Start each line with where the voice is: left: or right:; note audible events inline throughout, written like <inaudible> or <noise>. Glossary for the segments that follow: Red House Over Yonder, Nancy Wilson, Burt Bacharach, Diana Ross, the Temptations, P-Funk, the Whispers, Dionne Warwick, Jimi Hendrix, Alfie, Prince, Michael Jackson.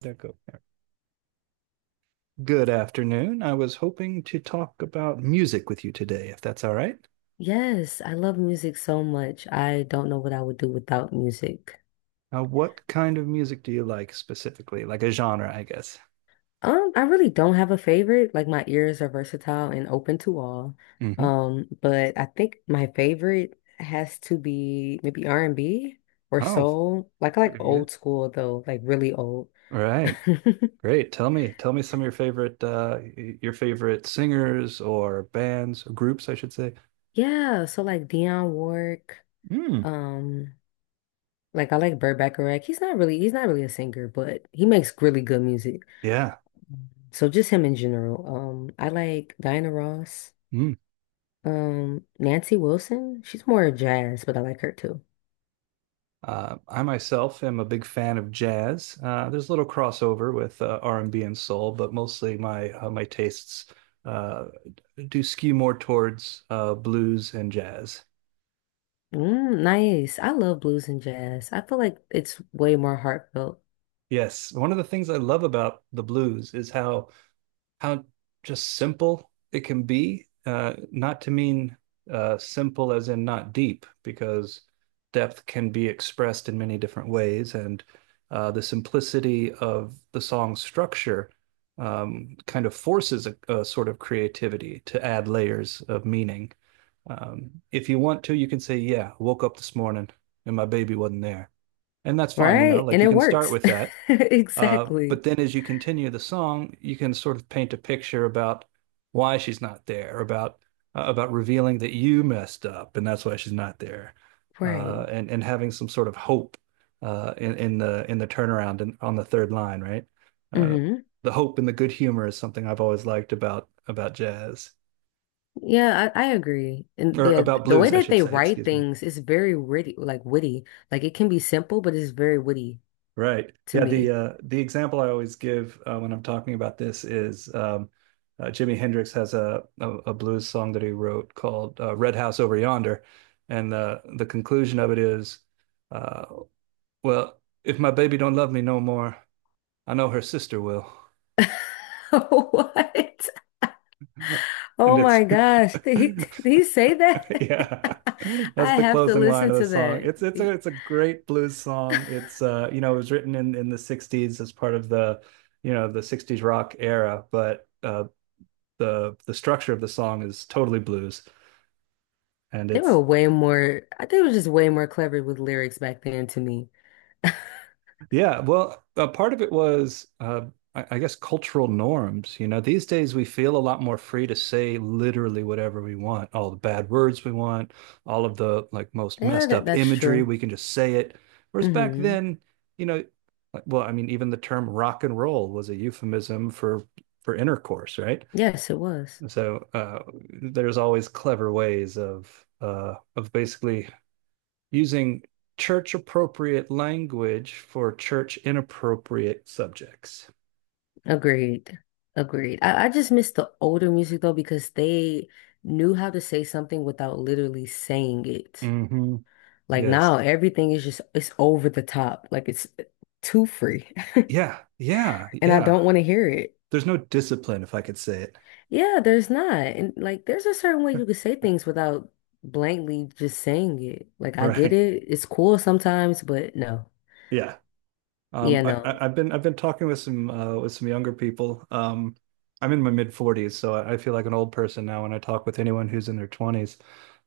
right: There go. Good afternoon. I was hoping to talk about music with you today, if that's all right.
left: Yes, I love music so much. I don't know what I would do without music.
right: What kind of music do you like specifically? Like a genre, I guess.
left: I really don't have a favorite. Like my ears are versatile and open to all.
right: Hmm.
left: But I think my favorite has to be maybe R&B or
right: Oh,
left: soul. Like I like
right: very good.
left: old school though, like really old.
right: All
left: <laughs>
right: right, great. Tell me some of your favorite, your favorite singers or bands or groups, I should say.
left: Yeah, so like Dionne Warwick,
right: Mm.
left: um, like I like Burt Bacharach. He's not really a singer, but he makes really good music.
right: Yeah.
left: So just him in general. I like Diana Ross.
right: Hmm.
left: Nancy Wilson. She's more jazz, but I like her too.
right: I myself am a big fan of jazz. There's a little crossover with R&B and B and soul, but mostly my tastes uh, do skew more towards blues and jazz.
left: Mm, nice. I love blues and jazz. I feel like it's way more heartfelt,
right: Yes, one of the things I love about the blues is how just simple it can be. Not to mean simple as in not deep, because depth can be expressed in many different ways, and the simplicity of the song structure kind of forces a sort of creativity to add layers of meaning. If you want to, you can say, "Yeah, woke up this morning and my baby wasn't there," and that's fine. You know,
left: right?
right: like
left: And
right: you
left: it
right: can start
left: works.
right: with
left: <laughs>
right: that,
left: Exactly.
right: but then as you continue the song, you can sort of paint a picture about why she's not there, about revealing that you messed up and that's why she's not there,
left: Right.
right: and having some sort of hope in the turnaround and on the third line, right? Uh,
left: hmm
right: the hope and the good humor is something I've always liked about jazz
left: Yeah, I agree. And
right: or
left: the
right: about
left: the way
right: blues, I
left: that
right: should
left: they
right: say.
left: write
right: Excuse me.
left: things is very witty. Like it can be simple, but it's very witty
right: Right.
left: to
right: Yeah, the
left: me.
right: uh the example I always give when I'm talking about this is Jimi Hendrix has a blues song that he wrote called Red House Over Yonder, and the conclusion of it is uh well, if my baby don't love me no more, I know her sister will.
left: <laughs> What?
right: <laughs> And
left: Oh
right: it's.
left: my gosh. Did he, <laughs>
right: <laughs>
left: did he say that?
right: Yeah. <laughs>
left: <laughs>
right: That's
left: I
right: the
left: have to
right: closing line
left: listen
right: of the
left: to
right: song.
left: that.
right: It's it's a it's a great blues song. It's you know It was written in the 60s as part of the you know the 60s rock era, but the structure of the song is totally blues and
left: They were
right: it's.
left: way more, I think it was just way more clever with lyrics back then to me. <laughs>
right: Yeah, well, part of it was, I guess, cultural norms. You know, these days we feel a lot more free to say literally whatever we want, all the bad words we want, all of the like most
left: Yeah,
right: messed up
left: that's
right: imagery,
left: true.
right: we can just say it. Whereas back
left: Hmm
right: then, you know, like, well, I mean, even the term rock and roll was a euphemism for intercourse, right?
left: Yes, it was.
right: So there's always clever ways of basically using church appropriate language for church inappropriate subjects.
left: Agreed. Agreed. I just miss the older music though because they knew how to say something without literally saying it.
right: Mm-hmm.
left: Like
right: Yes.
left: now everything is just it's over the top. Like it's too free. <laughs>
right: Yeah. Yeah.
left: And I
right: Yeah.
left: don't want to hear it.
right: There's no discipline, if I could say it.
left: Yeah, there's not. And like there's a certain way you could say things without blankly just saying it. Like I get
right: <laughs> Right.
left: it. It's cool sometimes, but no.
right: Yeah.
left: Yeah,
right: I-
left: no.
right: have been I've been talking with some younger people. I'm in my mid 40s, so I feel like an old person now when I talk with anyone who's in their 20s.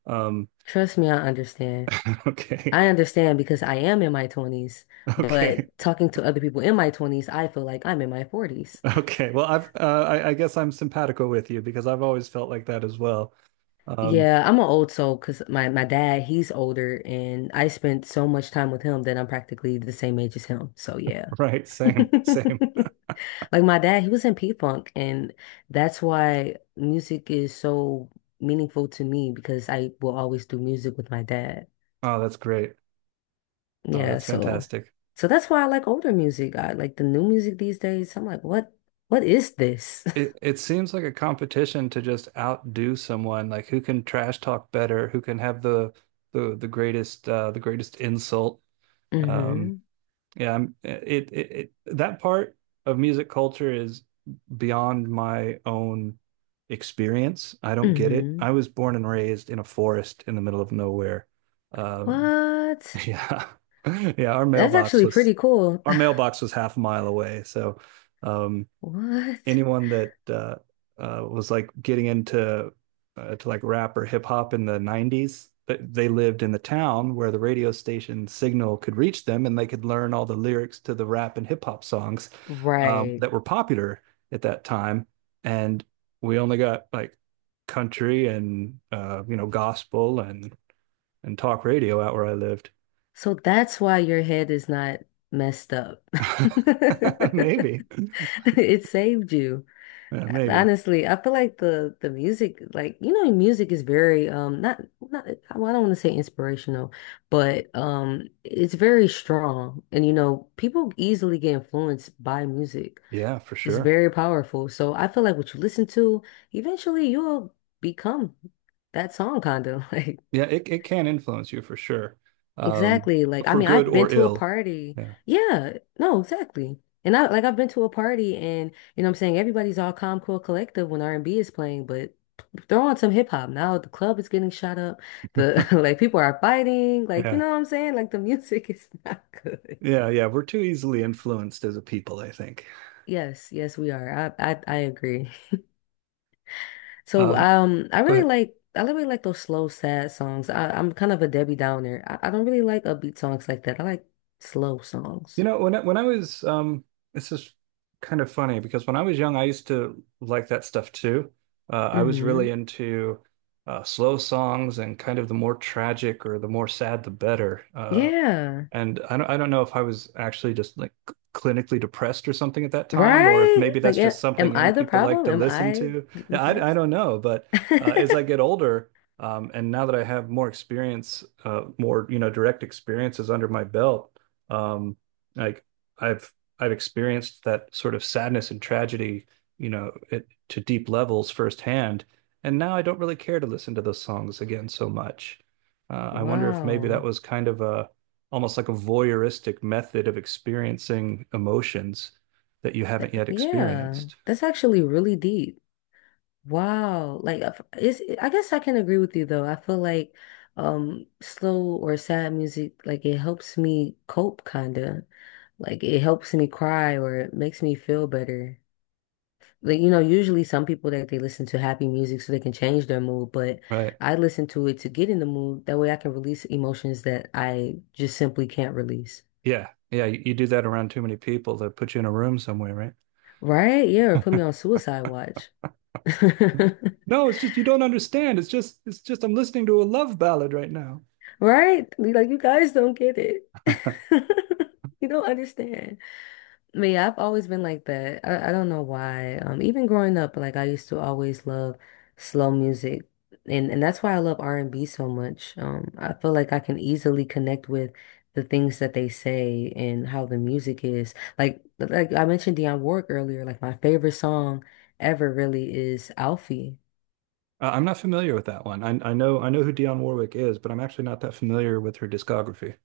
right: Um,
left: Trust me, I understand.
right: <laughs> okay,
left: I understand because I am in my 20s,
right: okay,
left: but talking to other people in my 20s, I feel like I'm in my 40s.
right: okay. Well, I guess I'm simpatico with you because I've always felt like that as well. Um,
left: Yeah, I'm an old soul because my dad, he's older and I spent so much time with him that I'm practically the same age as him. So yeah.
right: <laughs> Right, same, same.
left: <laughs> Like my dad, he was in P-Funk, and that's why music is so meaningful to me because I will always do music with my dad.
right: Oh, that's great. Oh,
left: Yeah,
right: that's
left: so
right: fantastic.
left: so that's why I like older music. I like the new music these days. I'm like, what is this?
right: It seems like a competition to just outdo someone, like who can trash talk better, who can have the greatest insult.
left: <laughs>
right: Um
left: hmm
right: yeah, I'm, it that part of music culture is beyond my own experience. I don't get it.
left: hmm
right: I was born and raised in a forest in the middle of nowhere. Um
left: What?
right: <laughs> yeah. Yeah, our
left: That's
right: mailbox
left: actually
right: was
left: pretty cool.
right: our mailbox was half a mile away. So um,
left: <laughs> What?
right: anyone that was like getting into to like rap or hip hop in the 90s, they lived in the town where the radio station signal could reach them and they could learn all the lyrics to the rap and hip hop songs
left: Right.
right: that were popular at that time. And we only got like country and gospel and talk radio out where I lived.
left: So that's why your head is not messed up.
right: <laughs>
left: <laughs>
right: Maybe,
left: It saved you.
right: yeah, maybe,
left: Honestly, I feel like the music, like you know, music is very not not well, I don't want to say inspirational, but it's very strong, and you know, people easily get influenced by music.
right: yeah, for
left: It's
right: sure.
left: very powerful. So I feel like what you listen to, eventually you'll become that song kind of <laughs> like
right: Yeah, it can influence you for sure. Um,
left: exactly. Like, I
right: for
left: mean,
right: good
left: I've been
right: or
left: to a
right: ill.
left: party.
right: Yeah.
left: Yeah, no, exactly. And I've been to a party and you know what I'm saying everybody's all calm, cool, collective when R&B is playing, but throw on some hip hop. Now the club is getting shot up. The <laughs> like people are fighting. Like, you
right: Yeah.
left: know what I'm saying? Like the music <laughs> is not good.
right: Yeah, yeah, we're too easily influenced as a people, I think.
left: Yes, yes, we are. I agree. <laughs> So
right: Um, Go ahead.
left: I really like those slow, sad songs. I'm kind of a Debbie Downer. I don't really like upbeat songs like that. I like slow
right: You
left: songs.
right: know, when I was this is kind of funny because when I was young, I used to like that stuff too. I was really
left: Hmm
right: into slow songs and kind of the more tragic or the more sad, the better.
left: Yeah.
right: And I don't know if I was actually just like clinically depressed or something at that time, or if
left: Right?
right: maybe that's
left: Like,
right: just something
left: am
right: young
left: I the
right: people like
left: problem?
right: to
left: Am
right: listen
left: I
right: to. Yeah, I
left: repressed?
right: don't know. But
left: <laughs>
right: uh, as I get older, and now that I have more experience, more, you know, direct experiences under my belt, um, like I've, I've experienced that sort of sadness and tragedy, you know, to deep levels firsthand. And now I don't really care to listen to those songs again so much. I wonder if maybe that
left: Wow.
right: was kind of almost like a voyeuristic method of experiencing emotions that you haven't yet
left: Yeah.
right: experienced.
left: That's actually really deep. Wow. Like, it's, I guess I can agree with you though. I feel like slow or sad music, like it helps me cope kind of. Like it helps me cry or it makes me feel better. Like, you know, usually some people that they listen to happy music so they can change their mood, but
right: Right.
left: I listen to it to get in the mood. That way I can release emotions that I just simply can't release.
right: Yeah. Yeah. You do that around too many people, they'll put you in a room somewhere, right?
left: Right? Yeah, or put me on suicide watch. <laughs>
right: No, it's just you don't understand. It's just I'm listening to a love ballad right now.
left: Right? Like you guys don't get it.
right: <laughs>
left: <laughs> You don't understand. But yeah, I've always been like that. I don't know why. Even growing up, like I used to always love slow music, and that's why I love R&B so much. I feel like I can easily connect with the things that they say and how the music is. Like I mentioned Dionne Warwick earlier. Like my favorite song ever really is Alfie.
right: I'm not familiar with that one. I know who Dionne Warwick is, but I'm actually not that familiar with her discography.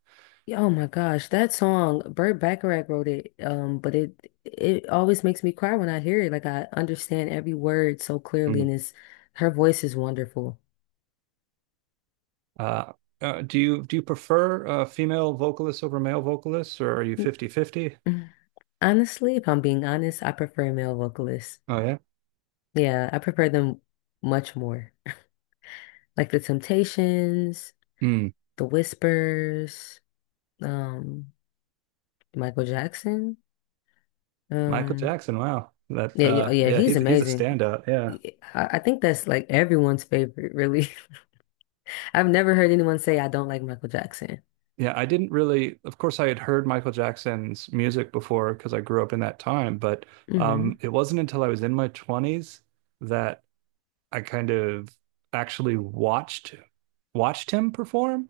left: Yeah, oh my gosh, that song, Burt Bacharach wrote it. But it always makes me cry when I hear it. Like I understand every word so clearly,
right: Mm.
left: and it's her voice is wonderful.
right: Uh, do you prefer female vocalists over male vocalists, or are you fifty-fifty?
left: N- Honestly, if I'm being honest, I prefer male vocalists.
right: Oh yeah.
left: Yeah, I prefer them much more. Like the Temptations,
right: Hmm.
left: the Whispers, um, Michael Jackson.
right: Michael
left: Um,
right: Jackson. Wow. That
left: yeah, yeah, yeah,
right: yeah,
left: he's
right: he's a
left: amazing.
right: standout. Yeah.
left: I think that's like everyone's favorite, really. <laughs> I've never heard anyone say I don't like Michael Jackson.
right: Yeah, I didn't really, of course, I had heard Michael Jackson's music before because I grew up in that time, but
left: Hmm
right: it wasn't until I was in my 20s that I kind of actually watched him perform.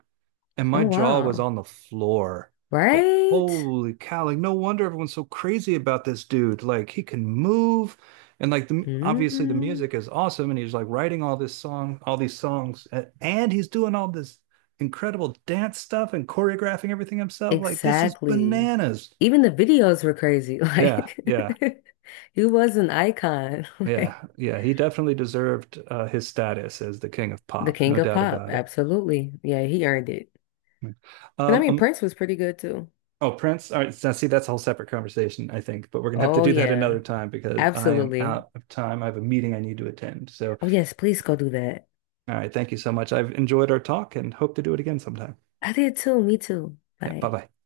right: And
left: Oh
right: my jaw was
left: wow.
right: on the floor. Like,
left: Right?
right: holy cow, like no wonder everyone's so crazy about this dude. Like he can move and like the obviously the
left: hmm
right: music is awesome and he's like writing all these songs and he's doing all this incredible dance stuff and choreographing everything himself. Like this is
left: Exactly.
right: bananas.
left: Even the videos were crazy. <laughs>
right: Yeah,
left: Like
right: yeah,
left: <laughs> he was an icon. <laughs> Like
right: yeah, yeah. He definitely deserved his status as the king of
left: the
right: pop, no
left: king of
right: doubt
left: pop.
right: about it.
left: Absolutely. Yeah, he earned it. But I
right: Um,
left: mean
right: um,
left: Prince was pretty good too.
right: Oh, Prince. All right. Now, see, that's a whole separate conversation, I think, but we're going to have to
left: Oh
right: do that another
left: yeah.
right: time because I am
left: Absolutely.
right: out of time. I have a meeting I need to attend. So,
left: Oh yes, please go do that.
right: all right. Thank you so much. I've enjoyed our talk and hope to do it again sometime.
left: I did too. Me too.
right: Yeah. Bye
left: Bye.
right: bye.